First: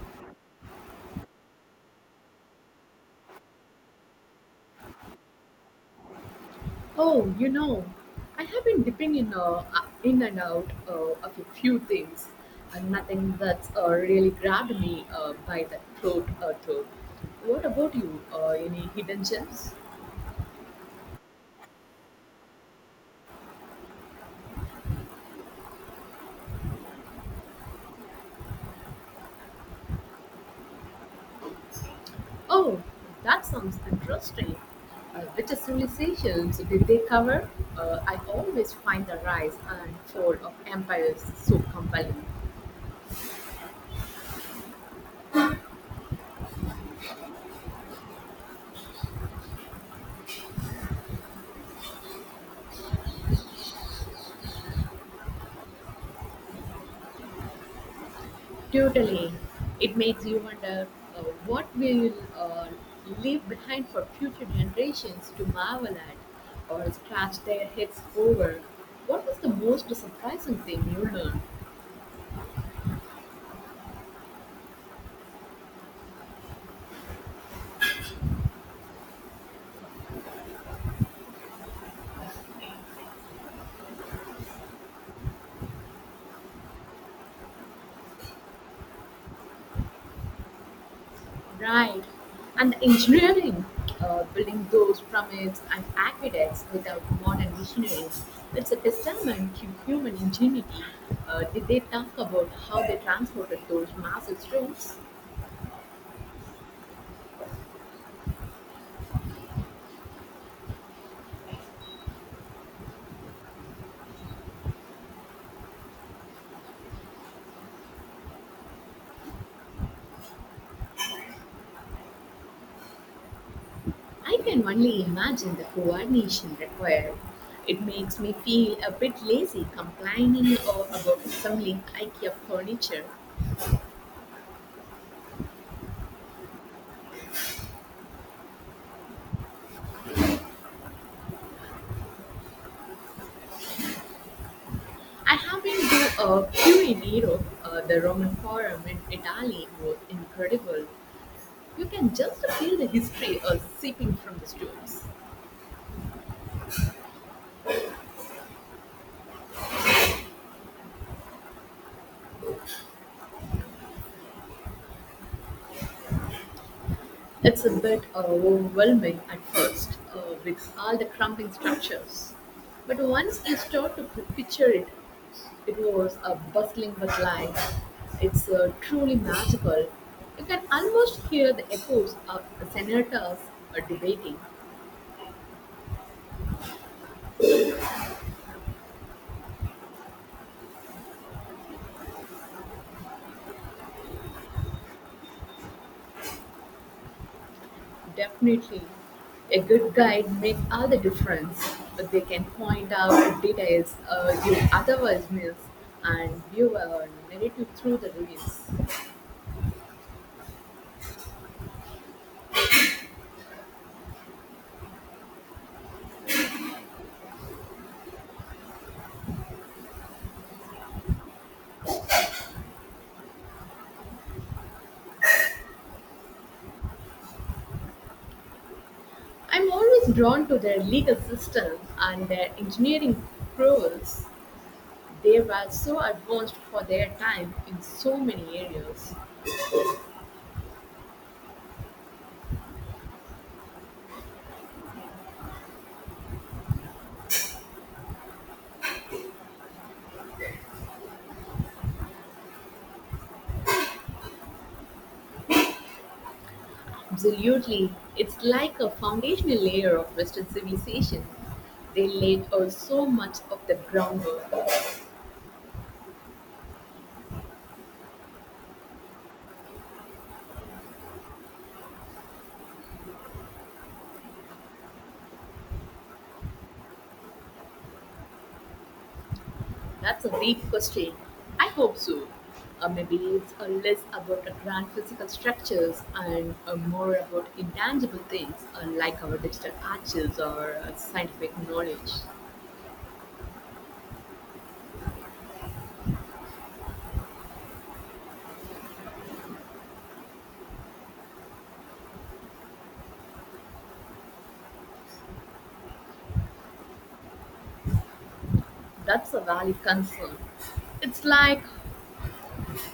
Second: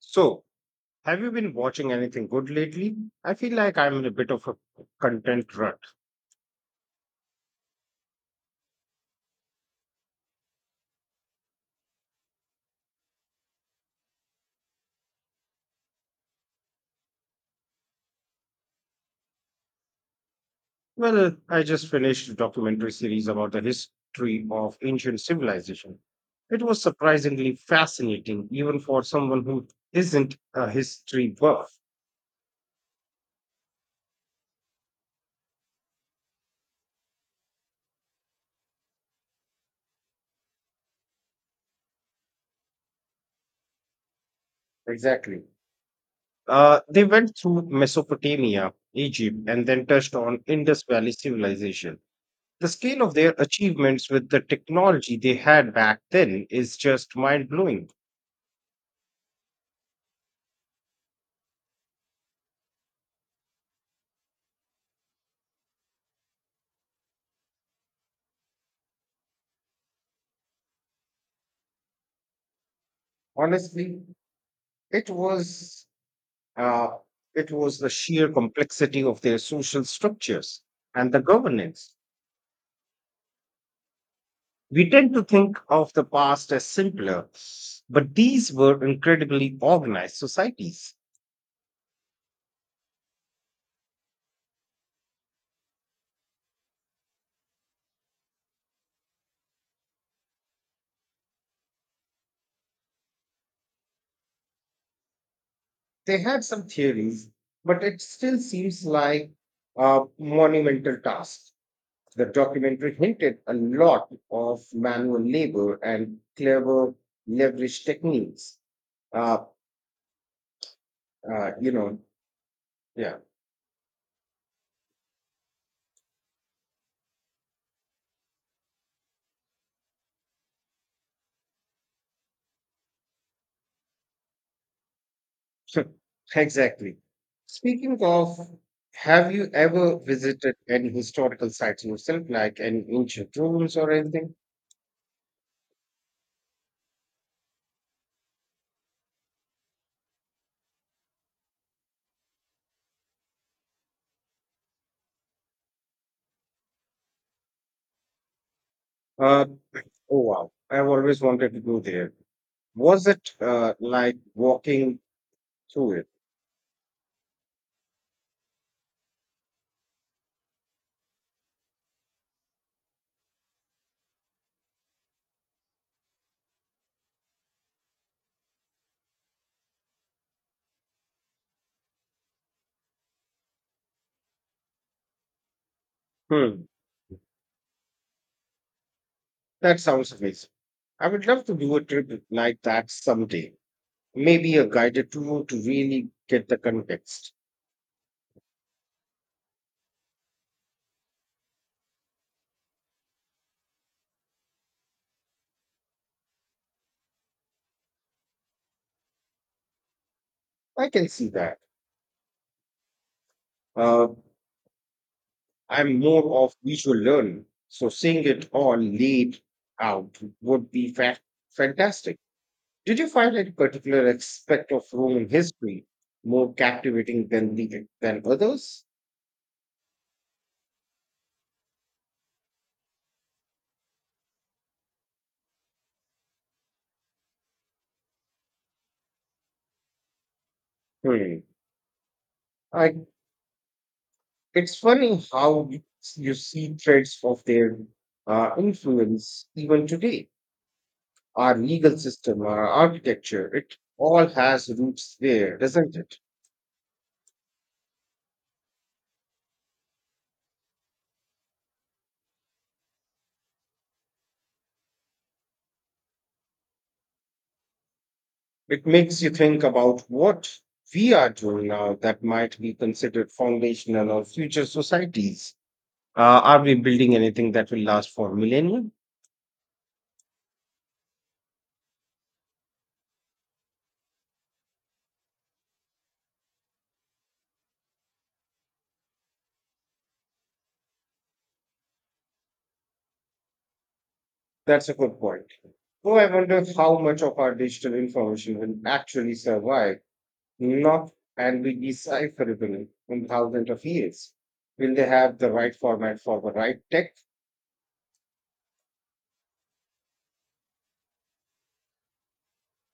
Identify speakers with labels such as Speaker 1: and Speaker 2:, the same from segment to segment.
Speaker 1: So, have you been watching anything good lately? I feel like I'm in a bit of a content rut.
Speaker 2: Oh, you know, I have been dipping in and out of a few things, and nothing that's really grabbed me by the throat or toe. What about you? Any hidden gems?
Speaker 1: Well, I just finished a documentary series about the history of ancient civilization. It was surprisingly fascinating, even for someone who isn't a history buff.
Speaker 2: Oh, that sounds interesting. Which civilizations did they cover? I always find the rise and fall of empires so compelling.
Speaker 1: Exactly. They went through Mesopotamia, Egypt, and then touched on Indus Valley civilization. The scale of their achievements with the technology they had back then is just mind blowing.
Speaker 2: Totally. It makes you wonder what we will leave behind for future generations to marvel at or scratch their heads over. What was the most surprising thing you learned?
Speaker 1: Honestly, it was uh, it was the sheer complexity of their social structures and the governance. We tend to think of the past as simpler, but these were incredibly organized societies.
Speaker 2: Right. And the engineering, building those pyramids and aqueducts without modern machineries, it's a testament to human ingenuity. Did they talk about how they transported those massive stones?
Speaker 1: They had some theories, but it still seems like a monumental task. The documentary hinted a lot of manual labor and clever leverage techniques. Uh, uh, you know, yeah.
Speaker 2: I can only imagine the coordination required. It makes me feel a bit lazy complaining about assembling IKEA furniture.
Speaker 1: Exactly. Speaking of, have you ever visited any historical sites yourself, like any ancient ruins or anything?
Speaker 2: I have been to a few in Europe. The Roman Forum in Italy was incredible. You can just feel the history seeping from the stones.
Speaker 1: Uh, oh wow, I've always wanted to go there. Was it like walking through it?
Speaker 2: It's a bit overwhelming at first with all the crumbling structures. But once you start to picture it, it was bustling with life. It's truly magical. You can almost hear the echoes of the senators debating.
Speaker 1: Hmm, that sounds amazing. I would love to do a trip like that someday. Maybe a guided tour to really get the context.
Speaker 2: Definitely, a good guide makes all the difference. But they can point out details you otherwise miss, and you are narrative through the ruins.
Speaker 1: I can see that. Uh, I'm more of visual learning, so seeing it all laid out would be fantastic. Did you find any particular aspect of Roman history more captivating than the than others?
Speaker 2: I'm always drawn to their legal system and their engineering prowess. They were so advanced for their time in so many areas.
Speaker 1: Hmm. I, it's funny how you see threads of their influence even today. Our legal system, our architecture, it all has roots there, doesn't it?
Speaker 2: Absolutely. It's like a foundational layer of Western civilization. They laid out so much of the groundwork.
Speaker 1: It makes you think about what we are doing now that might be considered foundational or future societies. Are we building anything that will last for millennia?
Speaker 2: That's a big question. I hope so. Maybe it's less about the grand physical structures and more about intangible things like our digital archives or scientific knowledge.
Speaker 1: That's a good point. Though I wonder how much of our digital information will actually survive, not and be decipherable in thousands of years. Will they have the right format for the right tech?
Speaker 2: That's a valid concern. It's like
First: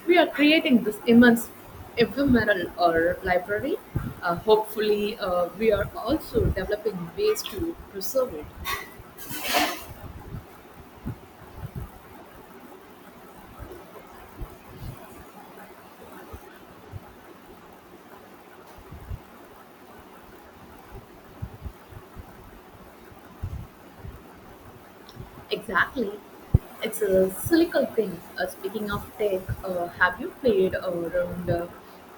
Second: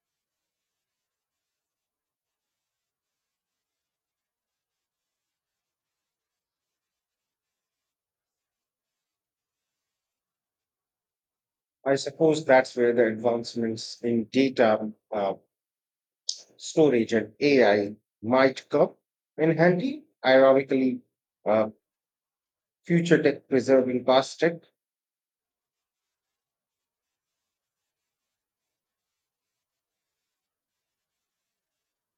Speaker 2: we are creating this immense ephemeral or library. Hopefully, we are also developing ways to preserve it.
Speaker 1: I suppose that's where the advancements in data storage and AI might come in handy. Ironically, uh, future tech preserving past tech.
Speaker 2: Exactly. It's a cyclical thing. Speaking of tech, have you played around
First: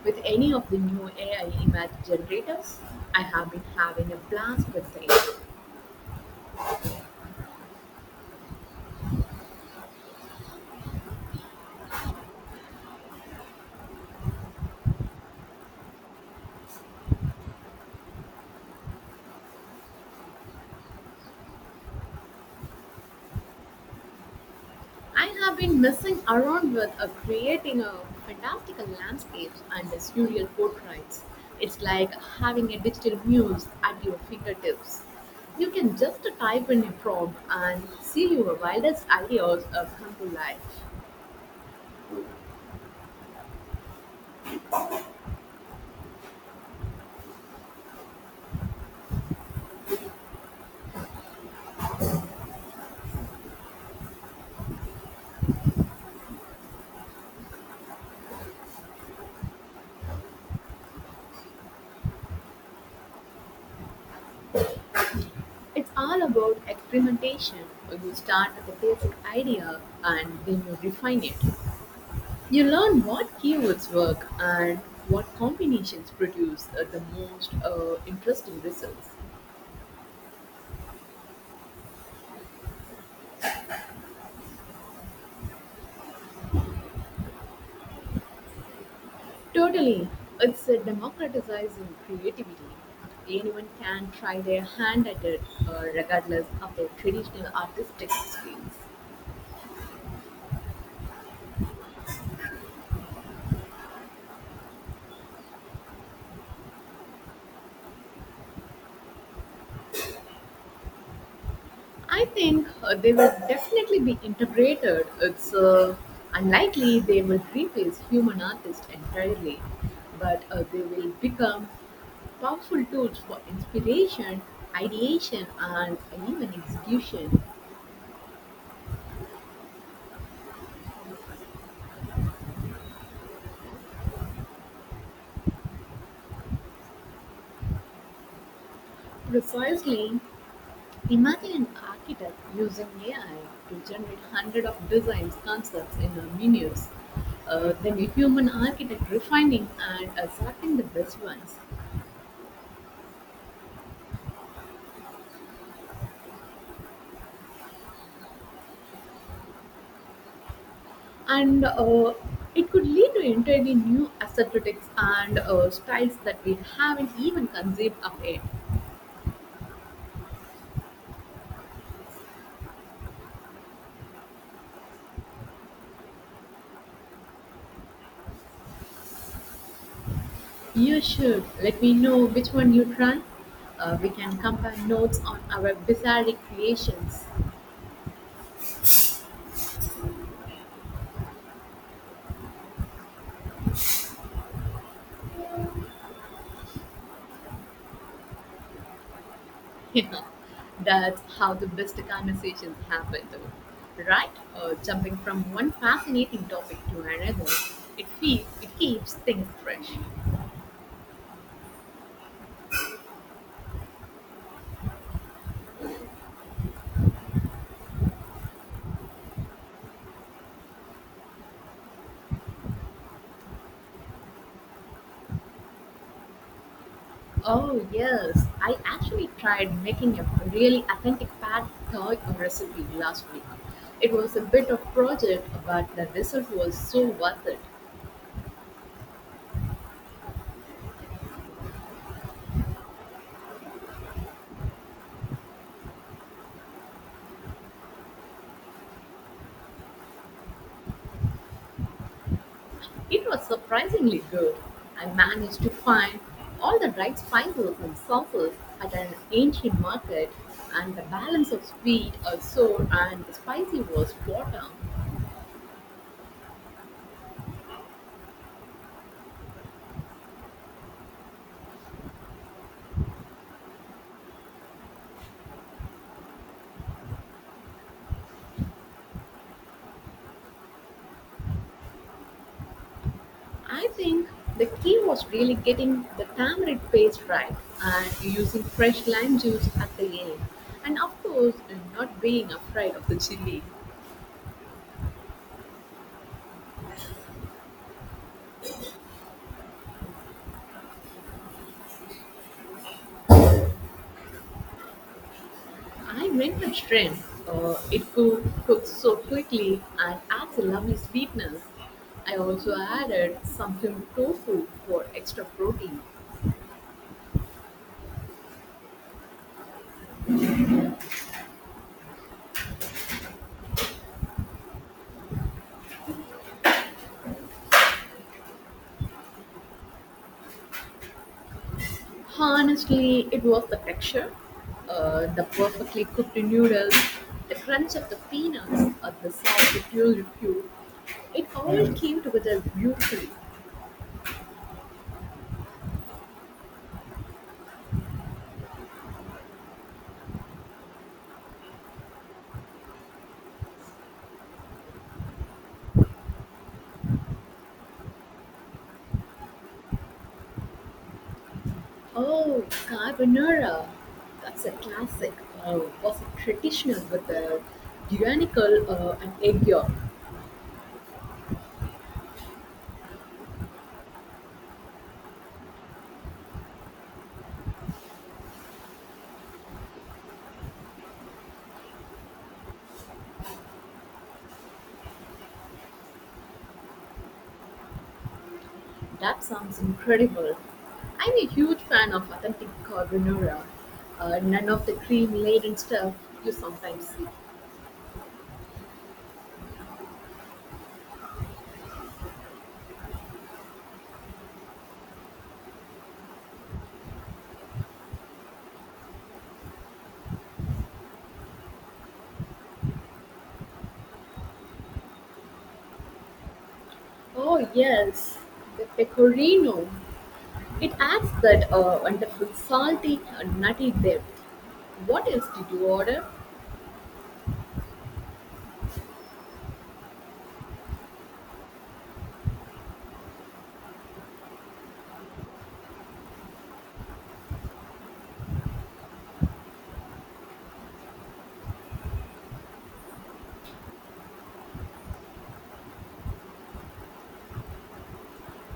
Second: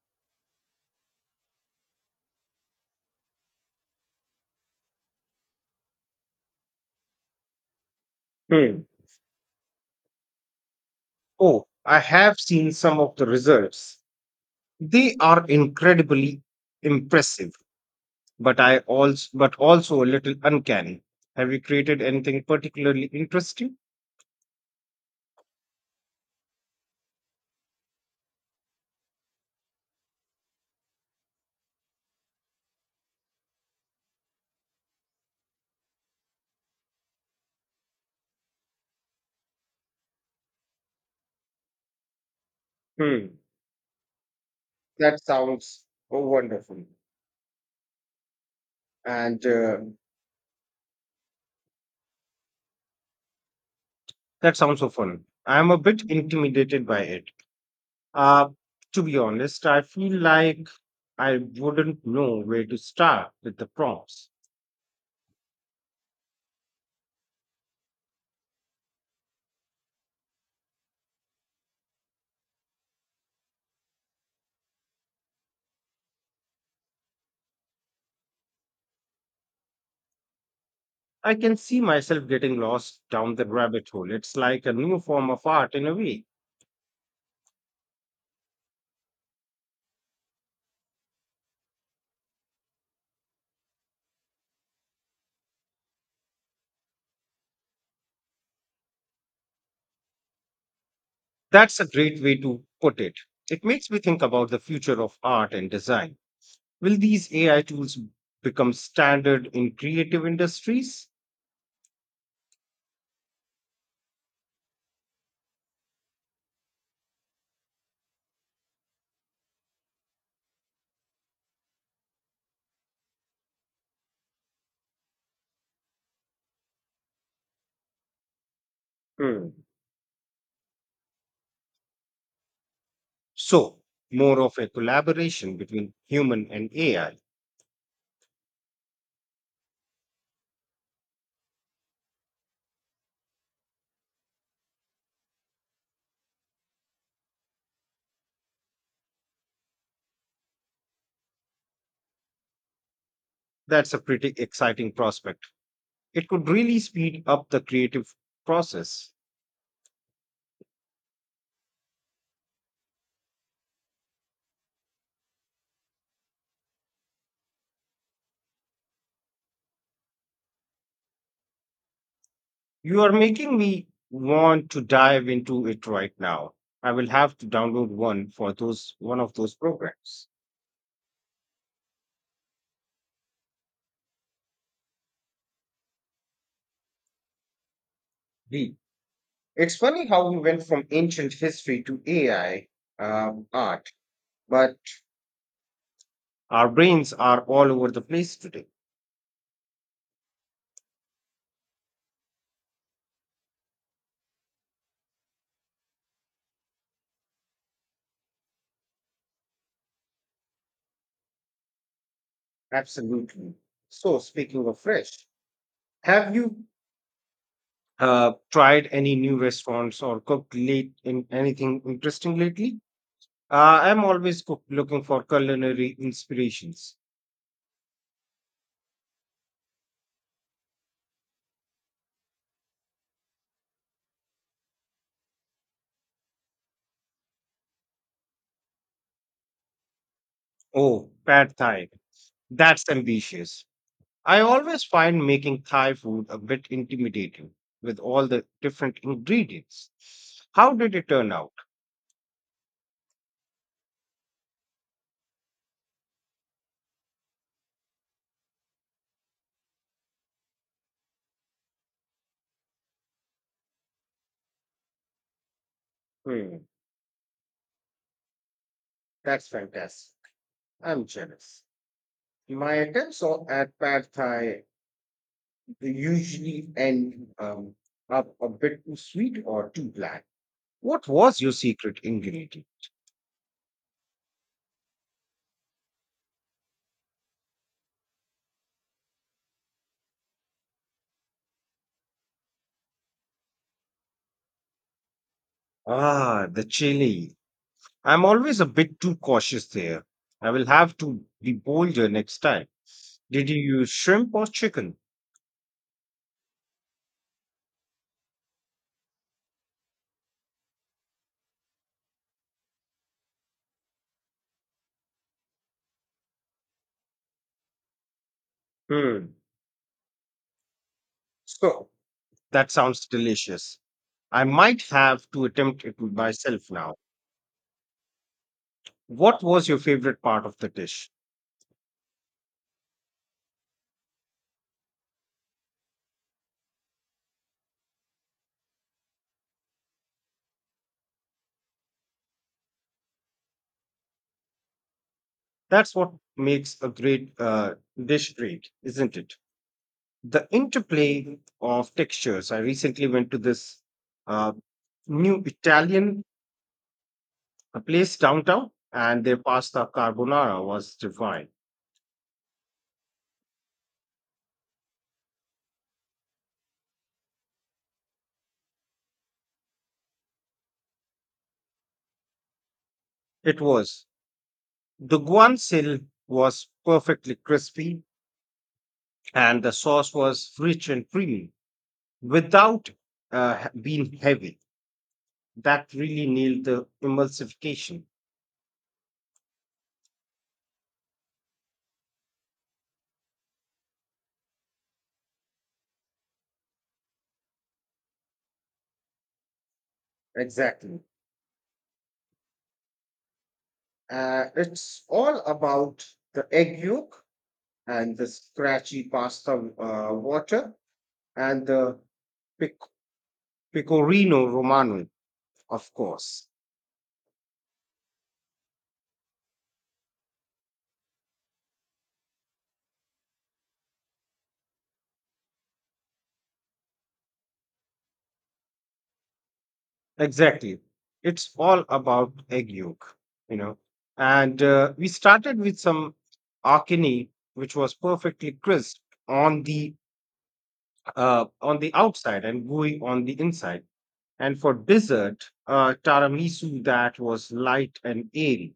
Speaker 2: with any of the new AI image generators? I have been having a blast with it.
Speaker 1: Hmm. Oh, I have seen some of the results. They are incredibly impressive, but also a little uncanny. Have you created anything particularly interesting?
Speaker 2: I have been messing around with creating a fantastical landscapes and surreal portraits. It's like having a digital muse at your fingertips. You can just type in a prompt and see your wildest ideas come to life.
Speaker 1: Hmm. That sounds wonderful. And that sounds so fun. I'm a bit intimidated by it. Uh, to be honest, I feel like I wouldn't know where to start with the prompts.
Speaker 2: It's all about experimentation. You start with a basic idea and then you refine it. You learn what keywords work and what combinations produce the most interesting results.
Speaker 1: I can see myself getting lost down the rabbit hole. It's like a new form of art in a way.
Speaker 2: Totally. It's a democratizing creativity. Anyone can try their hand at it, regardless of their traditional artistic skills.
Speaker 1: That's a great way to put it. It makes me think about the future of art and design. Will these AI tools become standard in creative industries?
Speaker 2: I think they will definitely be integrated. It's unlikely they will replace human artists entirely, but they will become powerful tools for inspiration, ideation, and even execution.
Speaker 1: Hmm. So, more of a collaboration between human and AI.
Speaker 2: Precisely, imagine an architect using AI to generate hundreds of designs, concepts in minutes, then a human architect refining and selecting the best ones.
Speaker 1: That's a pretty exciting prospect. It could really speed up the creative process.
Speaker 2: And it could lead to entirely new aesthetics and styles that we haven't even conceived of yet.
Speaker 1: You are making me want to dive into it right now. I will have to download one of those programs.
Speaker 2: You should let me know which one you try. We can compare notes on our bizarre creations.
Speaker 1: Deal. It's funny how we went from ancient history to AI art, but our brains are all over the place today.
Speaker 2: Yeah, that's how the best conversations happen, though, right? Jumping from one fascinating topic to another, it feels it keeps things fresh.
Speaker 1: Absolutely. So, speaking of fresh, have you tried any new restaurants or cooked late in anything interesting lately? I'm always looking for culinary inspirations.
Speaker 2: Oh yes, I actually tried making a really authentic pad thai recipe last week. It was a bit of project, but the result was so worth it.
Speaker 1: Oh, pad thai. That's ambitious. I always find making Thai food a bit intimidating with all the different ingredients. How did it turn out?
Speaker 2: It was surprisingly good. I managed to find all the right spices and sauces at an ancient market, and the balance of sweet or sour and spicy was spot on.
Speaker 1: Hmm, that's fantastic. I'm jealous. My attempts at pad thai they usually end up a bit too sweet or too bland. What was your secret ingredient?
Speaker 2: I think the key was really getting the tamarind paste right and using fresh lime juice at the end, and of course, not being afraid of the chili.
Speaker 1: Ah, the chili. I'm always a bit too cautious there. I will have to be bolder next time. Did you use shrimp or chicken?
Speaker 2: I went with shrimp. It cooks so quickly and adds a lovely sweetness. I also added some film tofu for extra protein.
Speaker 1: Hmm. So that sounds delicious. I might have to attempt it myself now. What was your favorite part of the dish?
Speaker 2: Honestly, it was the texture, the perfectly cooked noodles, the crunch of the peanuts, or the salty puree. It all came together beautifully.
Speaker 1: That's what makes a great dish great, isn't it? The interplay of textures. I recently went to this uh, new Italian place downtown, and their pasta carbonara was divine.
Speaker 2: Oh, carbonara. That's a classic. Was a traditional with a Guanical and egg yolk.
Speaker 1: It was. The guanciale was perfectly crispy, and the sauce was rich and creamy without uh, being heavy. That really nailed the emulsification.
Speaker 2: That sounds incredible. I'm a huge fan of authentic carbonara. None of the cream laden stuff you sometimes see.
Speaker 1: Exactly. It's all about the egg yolk and the scratchy pasta water and the pic- Pecorino Romano, of course.
Speaker 2: Oh, yes, the pecorino. It adds that wonderful salty and nutty depth. What else did you order?
Speaker 1: Exactly. It's all about egg yolk, you know. And we started with some akini, which was perfectly crisp on the on the outside and gooey on the inside. And for dessert, tiramisu that was light and airy.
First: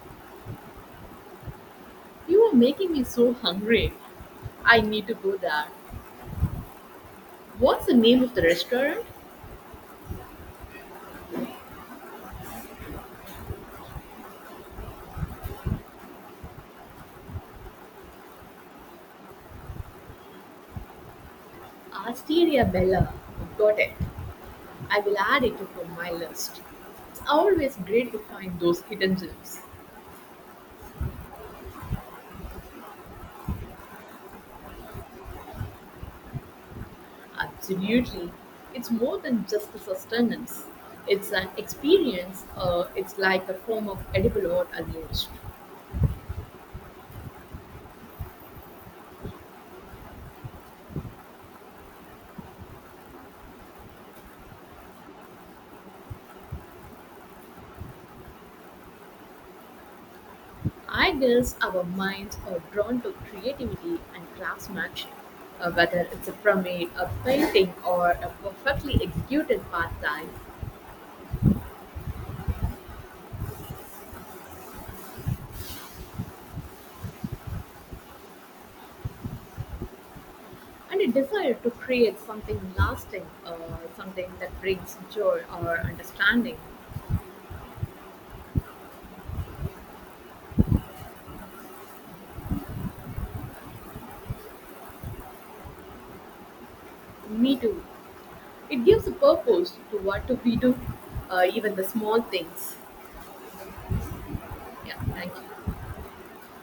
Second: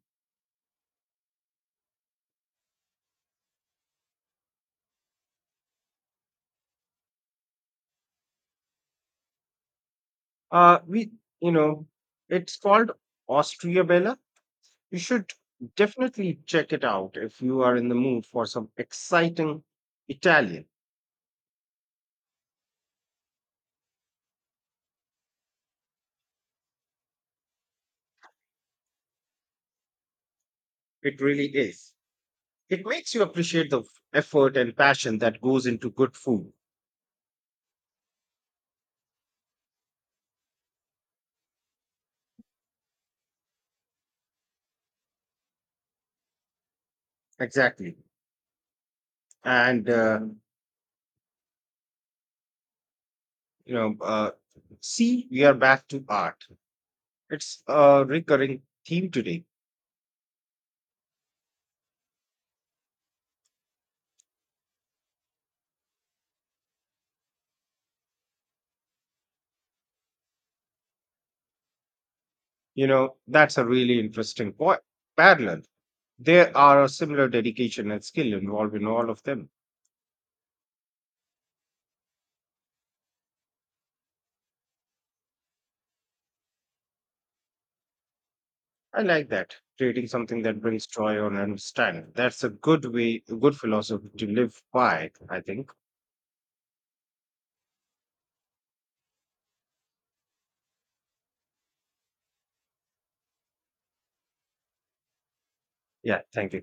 Speaker 2: You are making me so hungry. I need to go there. What's the name of the restaurant?
Speaker 1: Uh, we, you know, it's called Austriabella. You should definitely check it out if you are in the mood for some exciting Italian.
Speaker 2: Asteria Bella. Got it. I will add it to my list. It's always great to find those hidden gems.
Speaker 1: It really is. It makes you appreciate the effort and passion that goes into good food.
Speaker 2: Absolutely. It's more than just a sustenance, it's an experience. It's like a form of edible art almost.
Speaker 1: Exactly. And, uh, you know, uh, See, we are back to art. It's a recurring theme today.
Speaker 2: I guess our minds are drawn to creativity and craftsmanship, whether it's a permit, a painting, or a perfectly executed part time.
Speaker 1: You know, that's a really interesting point. Parallel. There are a similar dedication and skill involved in all of them.
Speaker 2: And a desire to create something lasting, something that brings joy or understanding.
Speaker 1: I like that. Creating something that brings joy or understanding. That's a good way, a good philosophy to live by, I think.
Speaker 2: Me too. It gives a purpose to what we do, even the small things. Yeah, thank you.
Speaker 1: Yeah, thank you.